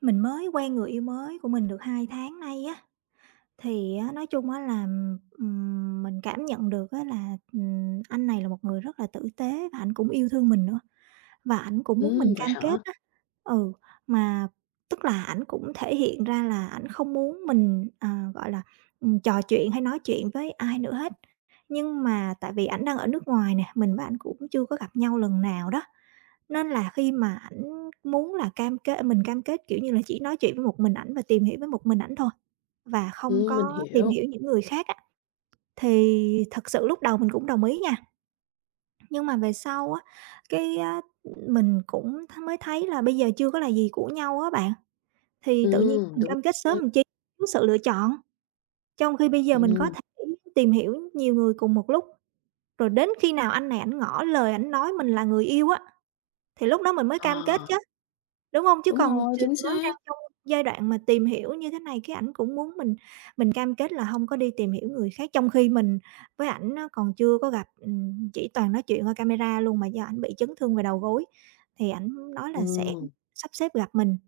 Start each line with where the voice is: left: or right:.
right: Mình mới quen người yêu mới của mình được 2 tháng nay á, thì á, nói chung á là, mình cảm nhận được á là, anh này là một người rất là tử tế và ảnh cũng yêu thương mình nữa, và ảnh cũng muốn mình
left: Vậy
right: cam
left: hả?
right: kết á. Ừ, mà tức là ảnh cũng thể hiện ra là ảnh không muốn mình, à, gọi là, trò chuyện hay nói chuyện với ai nữa hết. Nhưng mà tại vì ảnh đang ở nước ngoài nè, mình với ảnh cũng chưa có gặp nhau lần nào đó, nên là khi mà ảnh muốn là cam kết mình cam kết, kiểu như là, chỉ nói chuyện với một mình ảnh và tìm hiểu với một mình ảnh thôi. Và không
left: Mình
right: có tìm
left: hiểu.
right: hiểu những người khác á, thì thật sự lúc đầu mình cũng đồng ý nha, nhưng mà về sau á, cái á, mình cũng mới thấy là bây giờ chưa có là gì của nhau á bạn, thì tự nhiên mình
left: Đúng
right: cam kết sớm
left: rồi.
right: mình chi, thiếu sự lựa chọn. Trong khi bây giờ mình có
left: Ừm,
right: thể tìm hiểu nhiều người cùng một lúc, rồi đến khi nào anh này ảnh ngỏ lời ảnh nói mình là người yêu á, thì lúc đó mình mới
left: ờ,
right: cam kết chứ. Đúng hông? Chứ
left: đúng
right: còn
left: rồi, chính
right: mới đang
left: xác.
right: trong giai đoạn mà tìm hiểu như thế này, cái ảnh cũng muốn mình cam kết là hông có đi tìm hiểu người khác, trong khi mình với ảnh á còn chưa có gặp, chỉ toàn nói chuyện qua camera luôn, mà do ảnh bị chấn thương về đầu gối thì ảnh nói là sẽ
left: Ừm,
right: sắp xếp gặp mình.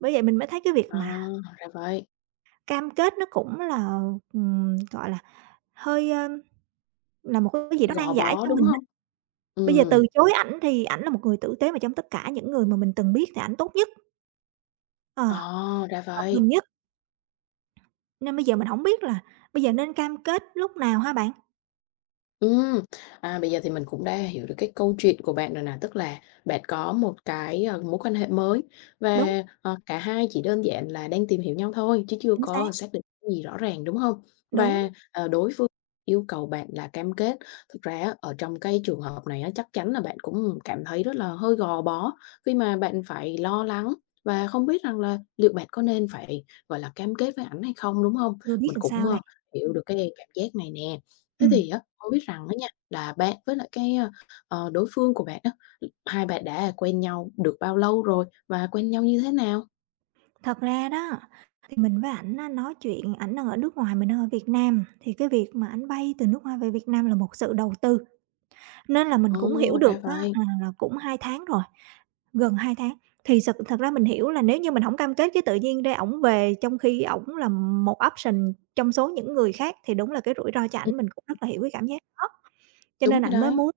right: Bởi vậy mình mới thấy cái việc
left: à,
right: mà
left: ra vậy,
right: cam kết nó cũng là, gọi là, hơi, là một cái gì đó nan
left: gò
right: giải
left: bó,
right: cho
left: đúng
right: mình á.
left: hông?
right: Bây giờ
left: Ừm,
right: từ chối ảnh thì ảnh là một người tử tế mà trong tất cả những người mà mình từng biết thì ảnh tốt nhất, ờ,
left: ờ, ra
right: hợp
left: vậy.
right: mình nhất. Nên bây giờ mình hổng biết là bây giờ nên cam kết lúc nào hả bạn?
left: Ừm, bây giờ thì mình cũng đã hiểu được cái câu chuyện của bạn rồi nè, tức là bạn có một cái, mối quan hệ mới
right: Đúng,
left: và, cả hai chỉ đơn giản là đang tìm hiểu nhau thôi chứ chưa
right: chính
left: có
right: xác,
left: xác định cái gì rõ ràng, đúng không? Và,
right: đúng,
left: đối phương yêu cầu bạn là cam kết. Thực ra á, ở trong cái trường hợp này á, chắc chắn là bạn cũng cảm thấy rất là hơi gò bó khi mà bạn phải lo lắng và không biết rằng là liệu bạn có nên phải, gọi là, cam kết với ảnh hay không, đúng không?
right: chưa biết
left: Mình
right: làm
left: cũng,
right: sao đây.
left: hiểu được cái cảm giác này nè. Thế
right: Ừm,
left: thì á, hông biết rằng đó nha, là bạn với lại cái, đối phương của bạn á, hai bạn đã quen nhau được bao lâu rồi và quen nhau như thế nào?
right: thật ra đó, thì mình với ảnh á nói chuyện ảnh đang ở nước ngoài, mình đang ở Việt Nam, thì cái việc mà ảnh bay từ nước ngoài về Việt Nam là một sự đầu tư, nên là mình
left: Ồ,
right: cũng hiểu được
left: ra
right: á,
left: vậy.
right: à, là cũng 2 tháng rồi, gần 2 tháng. Thì sực thật ra mình hiểu là nếu như mình hổng cam kết cái tự nhiên ra ổng về trong khi ổng là một option trong số những người khác thì đúng là cái rủi ro cho
left: Ừm,
right: ảnh, mình cũng rất là hiểu cái cảm giác đó. Cho
left: đúng
right: nên
left: rồi
right: ảnh mới
left: đấy.
right: muốn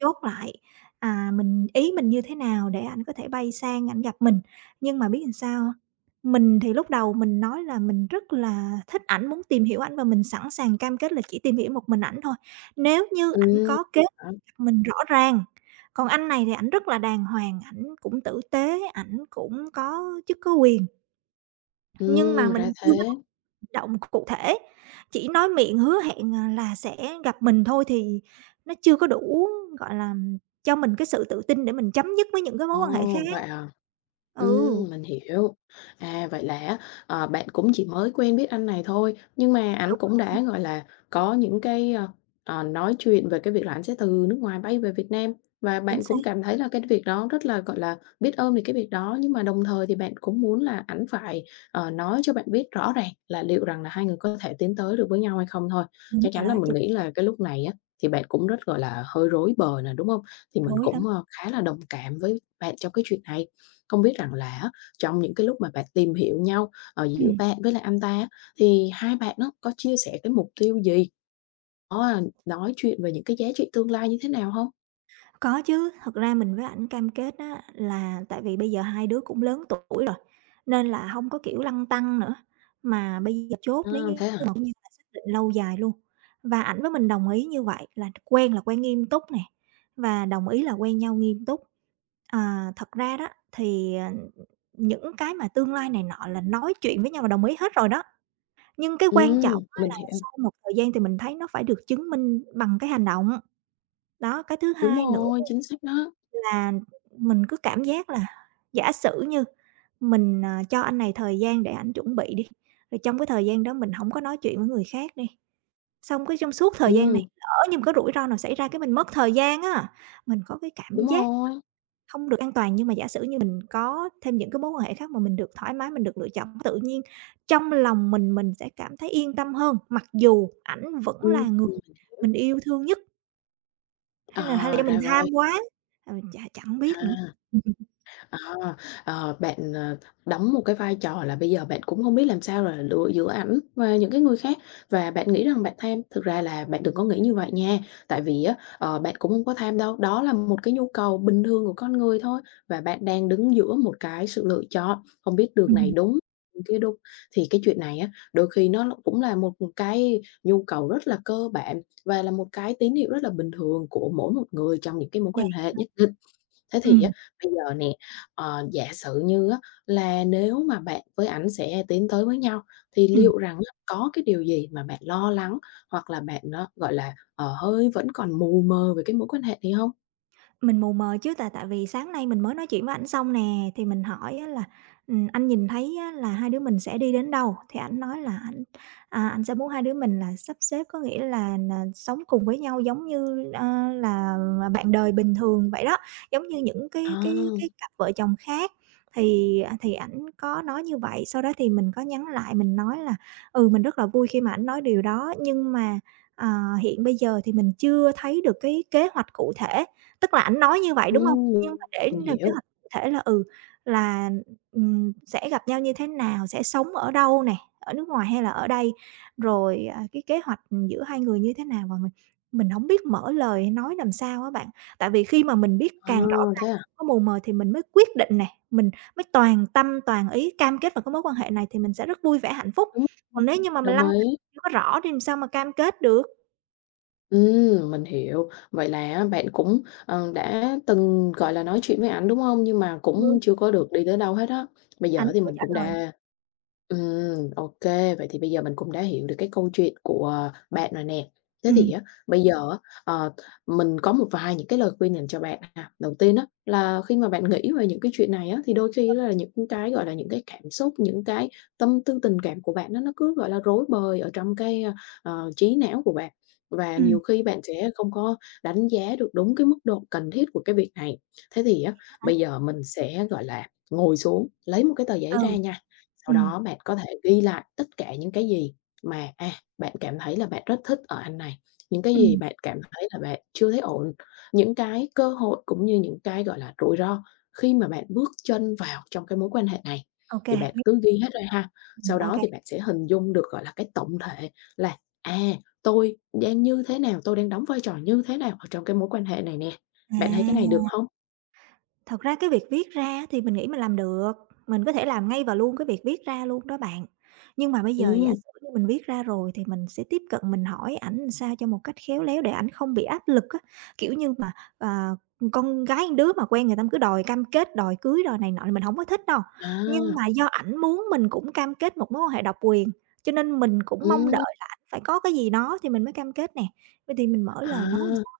right: chốt lại, à, mình ý mình như thế nào để ảnh có thể bay sang ảnh gặp mình. Nhưng mà biết làm sao hông? Mình thì lúc đầu mình nói là mình rất là thích ảnh, muốn tìm hiểu ảnh và mình sẵn sàng cam kết là chỉ tìm hiểu một mình ảnh thôi, nếu như
left: Ừ,
right: ảnh có kế hoạch
left: đó,
right: gặp mình rõ ràng. Còn anh này thì ảnh rất là đàng hoàng, ảnh cũng tử tế, ảnh cũng có chức có quyền, nhưng mà
left: ra
right: mình chưa
left: thế.
right: động cụ thể, chỉ nói miệng hứa hẹn, à, là sẽ gặp mình thôi thì nó chưa có đủ, gọi là, cho mình cái sự tự tin để mình chấm dứt với những cái mối quan hệ khác.
left: Ồ, vậy à?
right: Ừ,
left: Mình hiểu. À, vậy là á, bạn cũng chỉ mới quen biết anh này thôi, nhưng mà ảnh
right: đúng
left: cũng
right: rồi,
left: đã, gọi là, có những cái, nói chuyện về cái việc là ảnh sẽ từ nước ngoài bay về Việt Nam và
right: chính
left: bạn
right: xác,
left: cũng cảm thấy là cái việc đó rất là, gọi là, biết ơn về cái việc đó. Nhưng mà đồng thời thì bạn cũng muốn là ảnh phải, nói cho bạn biết rõ ràng là liệu rằng là hai người có thể tiến tới được với nhau hay không thôi.
right: đúng
left: Chắc
right: rồi
left: chắn là
right: đó,
left: mình
right: chính
left: nghĩ
right: xác,
left: là cái lúc này á, thì bạn cũng rất, gọi là, hơi rối bời nè, đúng không? Thì mình
right: rối lắm.
left: cũng, khá là đồng cảm với bạn trong cái chuyện này. Không biết rằng là á, trong những cái lúc mà bạn tìm hiểu nhau, ở giữa
right: Ừm.
left: bạn với lại anh ta á, thì hai bạn nó có chia sẻ cái mục tiêu gì? Có, nói chuyện về những cái giá trị tương lai như thế nào hông?
right: Có chứ, thật ra mình với ảnh cam kết á là tại vì bây giờ hai đứa cũng lớn tuổi rồi, nên là hông có, kiểu, lăn tăn nữa, mà bây giờ chốt
left: À,
right: nếu
left: thế
right: như mà
left: hả?
right: cũng như là xác định lâu dài luôn. Và ảnh với mình đồng ý như vậy là quen nghiêm túc nè, và đồng ý là quen nhau nghiêm túc. À, thật ra đó thì, ờ, những cái mà tương lai này nọ là nói chuyện với nhau và đồng ý hết rồi đó, nhưng cái quan trọng
left: Ừm,
right: á
left: mình
right: là
left: hiểu.
right: sau một thời gian thì mình thấy nó phải được chứng minh bằng cái hành động. Đó, cái thứ
left: Đúng
right: hai nữa
left: rồi, chính xác đó.
right: là mình cứ cảm giác là giả sử như mình, ờ, cho anh này thời gian để ảnh chuẩn bị đi, rồi trong cái thời gian đó mình hổng có nói chuyện với người khác đi, xong cái trong suốt thời gian này
left: Ừm,
right: lỡ như có rủi ro nào xảy ra cái mình mất thời gian á, mình có cái
left: đúng
right: cảm giác
left: rồi.
right: không được an toàn. Nhưng mà giả sử như mình có thêm những cái mối quan hệ khác mà mình được thoải mái, mình được lựa chọn, tự nhiên trong lòng mình sẽ cảm thấy yên tâm hơn, mặc dù ảnh vẫn
left: Ừm,
right: là người mình yêu thương nhất, hay là do mình
left: ra
right: tham
left: vậy.
right: quá, ờ, chẳng biết nữa.
left: À.
right: Ừm,
left: À, bạn, đóng một cái vai trò là bây giờ bạn cũng không biết làm sao là lựa giữa ảnh và những cái người khác và bạn nghĩ rằng bạn tham. Thực ra là bạn đừng có nghĩ như vậy nha, tại vì á, bạn cũng không có tham đâu, đó là một cái nhu cầu bình thường của con người thôi và bạn đang đứng giữa một cái sự lựa chọn, không biết đường
right: ừm.
left: này đúng, đường kia đúng. Thì cái chuyện này á, đôi khi nó cũng là một cái nhu cầu rất là cơ bản và là một cái tín hiệu rất là bình thường của mỗi một người trong những cái mối
right: Nhạc,
left: quan hệ nhất. Thế thì á,
right: ừm,
left: bây giờ nè, giả sử như á là nếu mà bạn với ảnh sẽ tiến tới với nhau, thì
right: ừm,
left: liệu rằng á có cái điều gì mà bạn lo lắng hoặc là bạn nó gọi là, hơi vẫn còn mù mờ về cái mối quan hệ này không?
right: mình mù mờ chứ, tại tại vì sáng nay mình mới nói chuyện với ảnh xong nè, thì mình hỏi á là anh nhìn thấy á là hai đứa mình sẽ đi đến đâu?" Thì ảnh nói là ảnh, à, ảnh sẽ muốn hai đứa mình là sắp xếp, có nghĩa là sống cùng với nhau giống như, ơ, là bạn đời bình thường vậy đó, giống như những
left: À,
right: cái cặp vợ chồng khác. Thì, à, thì ảnh có nói như vậy, sau đó thì mình có nhắn lại mình nói là "Ừ, mình rất là vui khi mà ảnh nói điều đó, nhưng mà, à, hiện bây giờ thì mình chưa thấy được cái kế hoạch cụ thể." Tức là ảnh nói như vậy, đúng hông?
left: ừm,
right: Nhưng mà để
left: mình
right: lên kế
left: hiểu.
right: hoạch cụ thể là, ừ, là, sẽ gặp nhau như thế nào, sẽ sống ở đâu nè, ở nước ngoài hay là ở đây, rồi, à, cái kế hoạch, giữa hai người như thế nào mà mình hổng biết mở lời hay nói làm sao á bạn. Tại vì khi mà mình biết
left: À,
right: càng rõ ràng,
left: thế à?
right: càng có mù mờ thì mình mới quyết định nè, mình mới toàn tâm toàn ý cam kết vào cái mối quan hệ này thì mình sẽ rất vui vẻ, hạnh phúc.
left: Đúng. Ừm,
right: Còn nếu như mà mình
left: đồng
right: lăn tăn
left: ý.
right: chưa có rõ thì làm sao mà cam kết được?
left: Mình hiểu. Vậy là á, bạn cũng, đã từng, gọi là, nói chuyện với ảnh, đúng không? Nhưng mà cũng
right: Ừ,
left: chưa có được đi tới đâu hết á. Bây
right: ảnh
left: giờ thì
right: chưa
left: mình
right: trả
left: cũng
right: lời.
left: đã, ô, vậy thì bây giờ mình cũng đã hiểu được cái câu chuyện của bạn rồi nè. Thế thì
right: Ừm,
left: á, bây giờ á, ờ, mình có một vài những cái lời khuyên dành cho bạn ha. Đầu tiên á, là khi mà bạn nghĩ về những cái chuyện này á, thì đôi khi là những cái, gọi là, những cái cảm xúc, những cái tâm tư tình cảm của bạn nó cứ, gọi là, rối bời ở trong cái, trí não của bạn. Và
right: ừm,
left: nhiều khi bạn sẽ không có đánh giá được đúng cái mức độ cần thiết của cái việc này. Thế thì á,
right: hả?
left: bây giờ mình sẽ, gọi là, ngồi xuống, lấy một cái tờ giấy ra
right: Ừ,
left: nha, sau
right: ừm.
left: đó bạn có thể ghi lại tất cả những cái gì mà, bạn cảm thấy là bạn rất thích ở anh này, những cái gì
right: Ừm,
left: bạn cảm thấy là bạn chưa thấy ổn, những cái cơ hội cũng như những cái, gọi là, rủi ro khi mà bạn bước chân vào trong cái mối quan hệ này.
right: ô kê,
left: Thì bạn
right: viết
left: cứ ghi hết ra ha, sau
right: ô
left: đó
right: kê.
left: thì bạn sẽ hình dung được, gọi là, cái tổng thể là, tôi đang như thế nào, tôi đang đóng vai trò như thế nào ở trong cái mối quan hệ này nè?
right: À,
left: Bạn thấy cái này được không?
right: thật ra cái việc viết ra á thì mình nghĩ mình làm được, mình có thể làm ngay và luôn cái việc viết ra luôn đó bạn. Nhưng mà bây giờ giả
left: Ừm,
right: sử như mình viết ra rồi thì mình sẽ tiếp cận mình hỏi ảnh làm sao cho một cách khéo léo để ảnh không bị áp lực á, kiểu như mà, ờ, con gái con đứa mà quen người ta cứ đòi cam kết, đòi cưới, đòi này nọ là mình hổng có thích đâu. Nhưng
left: à,
right: mà do ảnh muốn mình cũng cam kết một mối quan hệ độc quyền, cho nên mình cũng mong đợi
left: ừm,
right: là ảnh phải có cái gì đó thì mình mới cam kết nè. Vậy thì mình mở lời nói làm
left: à.
right: sao?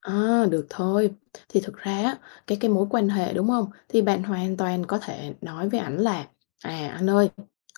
left: À, được thôi. Thì thực ra á, cái mối quan hệ, đúng không? Thì bạn hoàn toàn có thể nói với ảnh là "À, anh ơi,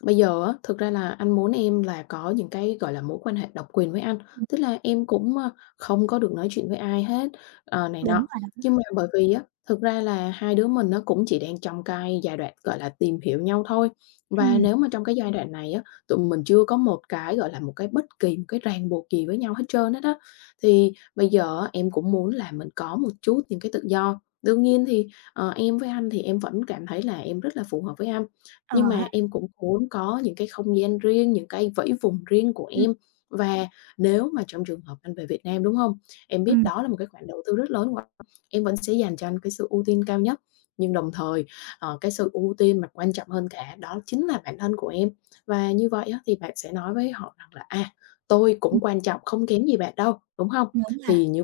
left: bây giờ á, thực ra là anh muốn em là có những cái, gọi là, mối quan hệ độc quyền với anh, tức là em cũng, không có được nói chuyện với ai hết", này
right: Đúng
left: nọ.
right: rồi
left: Nhưng
right: đó.
left: mà bởi vì á, thực ra là hai đứa mình nó cũng chỉ đang trong cái giai đoạn, gọi là, tìm hiểu nhau thôi. Và
right: Ừm,
left: nếu mà trong cái giai đoạn này á, tụi mình chưa có một cái, gọi là, một cái bất kỳ một cái ràng buộc gì với nhau hết trơn hết á, thì bây giờ á, em cũng muốn là mình có một chút những cái tự do. Đương nhiên thì, em với anh thì em vẫn cảm thấy là em rất là phù hợp với anh,
right: ờ
left: nhưng
right: ha,
left: mà em cũng muốn có những cái không gian riêng, những cái vẫy vùng riêng của
right: ừm,
left: em. Và nếu mà trong trường hợp anh về Việt Nam, đúng không? Em biết
right: ừm,
left: đó là một cái khoản đầu tư rất lớn của anh, em vẫn sẽ dành cho anh cái sự ưu tiên cao nhất, nhưng đồng thời, cái sự ưu tiên mà quan trọng hơn cả đó chính là bản thân của em. Và như vậy á, thì bạn sẽ nói với họ rằng là "À, tôi cũng
right: ừm,
left: quan trọng không kém gì bạn đâu", đúng không?
right: đúng ha,
left: Thì như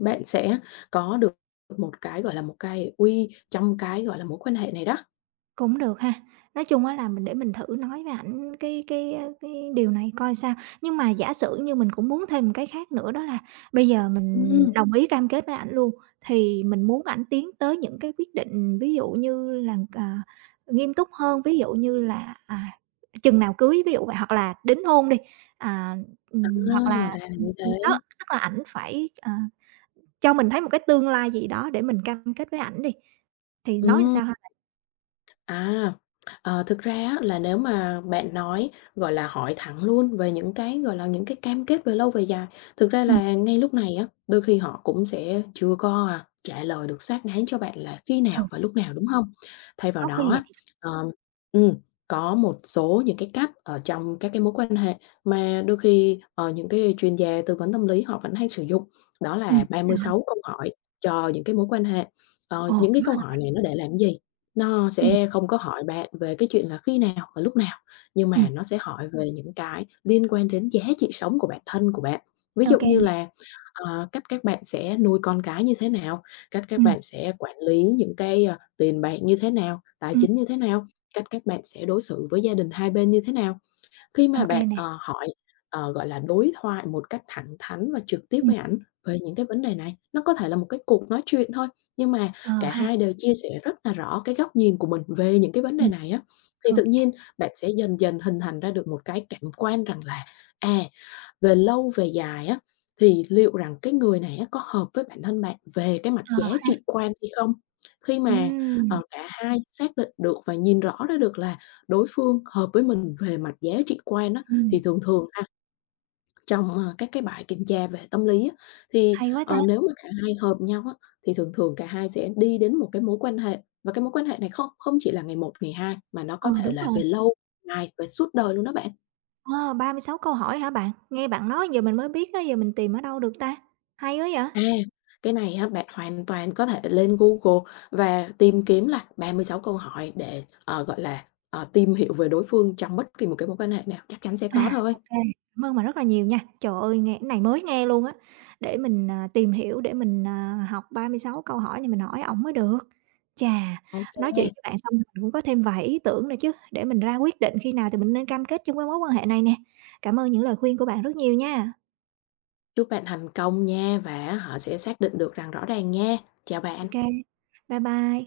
left: bạn sẽ có được một cái, gọi là, một cái uy trong cái, gọi là, mối quan hệ này đó.
right: cũng được ha. Nói chung á là mình để mình thử nói với ảnh cái, ơ, cái điều này coi sao. Nhưng mà giả sử như mình cũng muốn thêm một cái khác nữa đó là bây giờ mình
left: Ừm.
right: đồng ý cam kết với ảnh luôn, thì mình muốn ảnh tiến tới những cái quyết định ví dụ như là, à, nghiêm túc hơn, ví dụ như là, à, chừng nào cưới, ví dụ vậy, hoặc là đính hôn đi, à,
left: À,
right: hoặc là,
left: ra là như thế.
right: đó, tức là ảnh phải, ờ, cho mình thấy một cái tương lai gì đó để mình cam kết với ảnh đi, thì nói làm
left: Ừm.
right: sao ha?
left: À, thực ra á là nếu mà bạn nói, gọi là, hỏi thẳng luôn về những cái, gọi là, những cái cam kết về lâu về dài, thực ra
right: Ừm,
left: là ngay lúc này á, đôi khi họ cũng sẽ chưa có, trả lời được xác đáng cho bạn là khi
right: ừ,
left: nào và lúc nào, đúng không? Thay vào
right: có
left: đó
right: khi vậy.
left: á, ờm ừm, có một số những cái cách ở trong các cái mối quan hệ mà đôi khi, những cái chuyên gia tư vấn tâm lý họ vẫn hay sử dụng, đó là ba
right: Thế
left: mươi
right: nào
left: sáu
right: ha?
left: câu hỏi cho những cái mối quan hệ. Ờ,
right: Ồ,
left: những cái
right: có
left: câu
right: hả?
left: hỏi này nó để làm gì? Nó
right: Ừm,
left: sẽ không có hỏi bạn về cái chuyện là khi nào và lúc nào, nhưng mà
right: ừm,
left: nó sẽ hỏi về những cái liên quan đến giá trị sống của bản thân của bạn. Ví
right: ô
left: dụ
right: kê
left: như
right: nè,
left: là, cách các bạn sẽ nuôi con cái như thế nào, cách các
right: ừm,
left: bạn sẽ quản lý những cái, tiền bạc như thế nào, tài
right: ừm,
left: chính như thế nào, cách các bạn sẽ đối xử với gia đình hai bên như thế nào. Khi
right: ô
left: mà
right: kê
left: bạn,
right: nè,
left: hỏi, gọi là, đối thoại một cách thẳng thắn và trực tiếp
right: ừm,
left: với ảnh về những cái vấn đề này, nó có thể là một cái cuộc nói chuyện thôi, nhưng mà
right: ờ
left: cả
right: ha,
left: hai đều chia sẻ rất là rõ cái góc nhìn của mình về những cái vấn đề
right: ừm,
left: này á, thì
right: ô
left: tự
right: kê,
left: nhiên bạn sẽ dần dần hình thành ra được một cái cảm quan rằng là, à, về lâu về dài á, thì liệu rằng cái người này á có hợp với bản thân bạn về cái mặt giá
right: ờ,
left: trị quan hay không? Khi mà,
right: ừm,
left: cả hai xác định được và nhìn rõ ra được là đối phương hợp với mình về mặt giá trị quan á,
right: ừm,
left: thì thường thường ha, trong, các cái bài kiểm tra về tâm lý á, thì,
right: hay quá ta.
left: nếu mà cả hai hợp nhau á, thì thường thường cả hai sẽ đi đến một cái mối quan hệ, và cái mối quan hệ này không không chỉ là ngày một ngày 2 mà nó có
right: Ừ,
left: thể
right: đúng
left: là
right: rồi,
left: về lâu ngày về suốt đời luôn đó bạn.
right: ờ, 36 câu hỏi hả bạn? Nghe bạn nói giờ mình mới biết á, giờ mình tìm ở đâu được ta? Hay quá vậy!
left: À, cái này á, bạn hoàn toàn có thể lên Google và tìm kiếm là 36 câu hỏi để, gọi là, tìm hiểu về đối phương trong bất kỳ một cái mối quan hệ nào, chắc chắn sẽ có
right: À,
left: thôi.
right: ô kê, cảm ơn bạn rất là nhiều nha. Trời ơi, nghe cái này mới nghe luôn á, để mình, à, tìm hiểu, để mình, à, học 36 câu hỏi này mình hỏi ổng mới được. Chà, nói
left: Ok,
right: chuyện với bạn xong thì mình cũng có thêm vài ý tưởng nữa chứ, để mình ra quyết định khi nào thì mình nên cam kết trong cái mối quan hệ này nè. Cảm ơn những lời khuyên của bạn rất nhiều nha.
left: chúc bạn thành công nha và họ sẽ xác định được rằng rõ ràng nha. Chào bạn.
right: Ok, bye bye.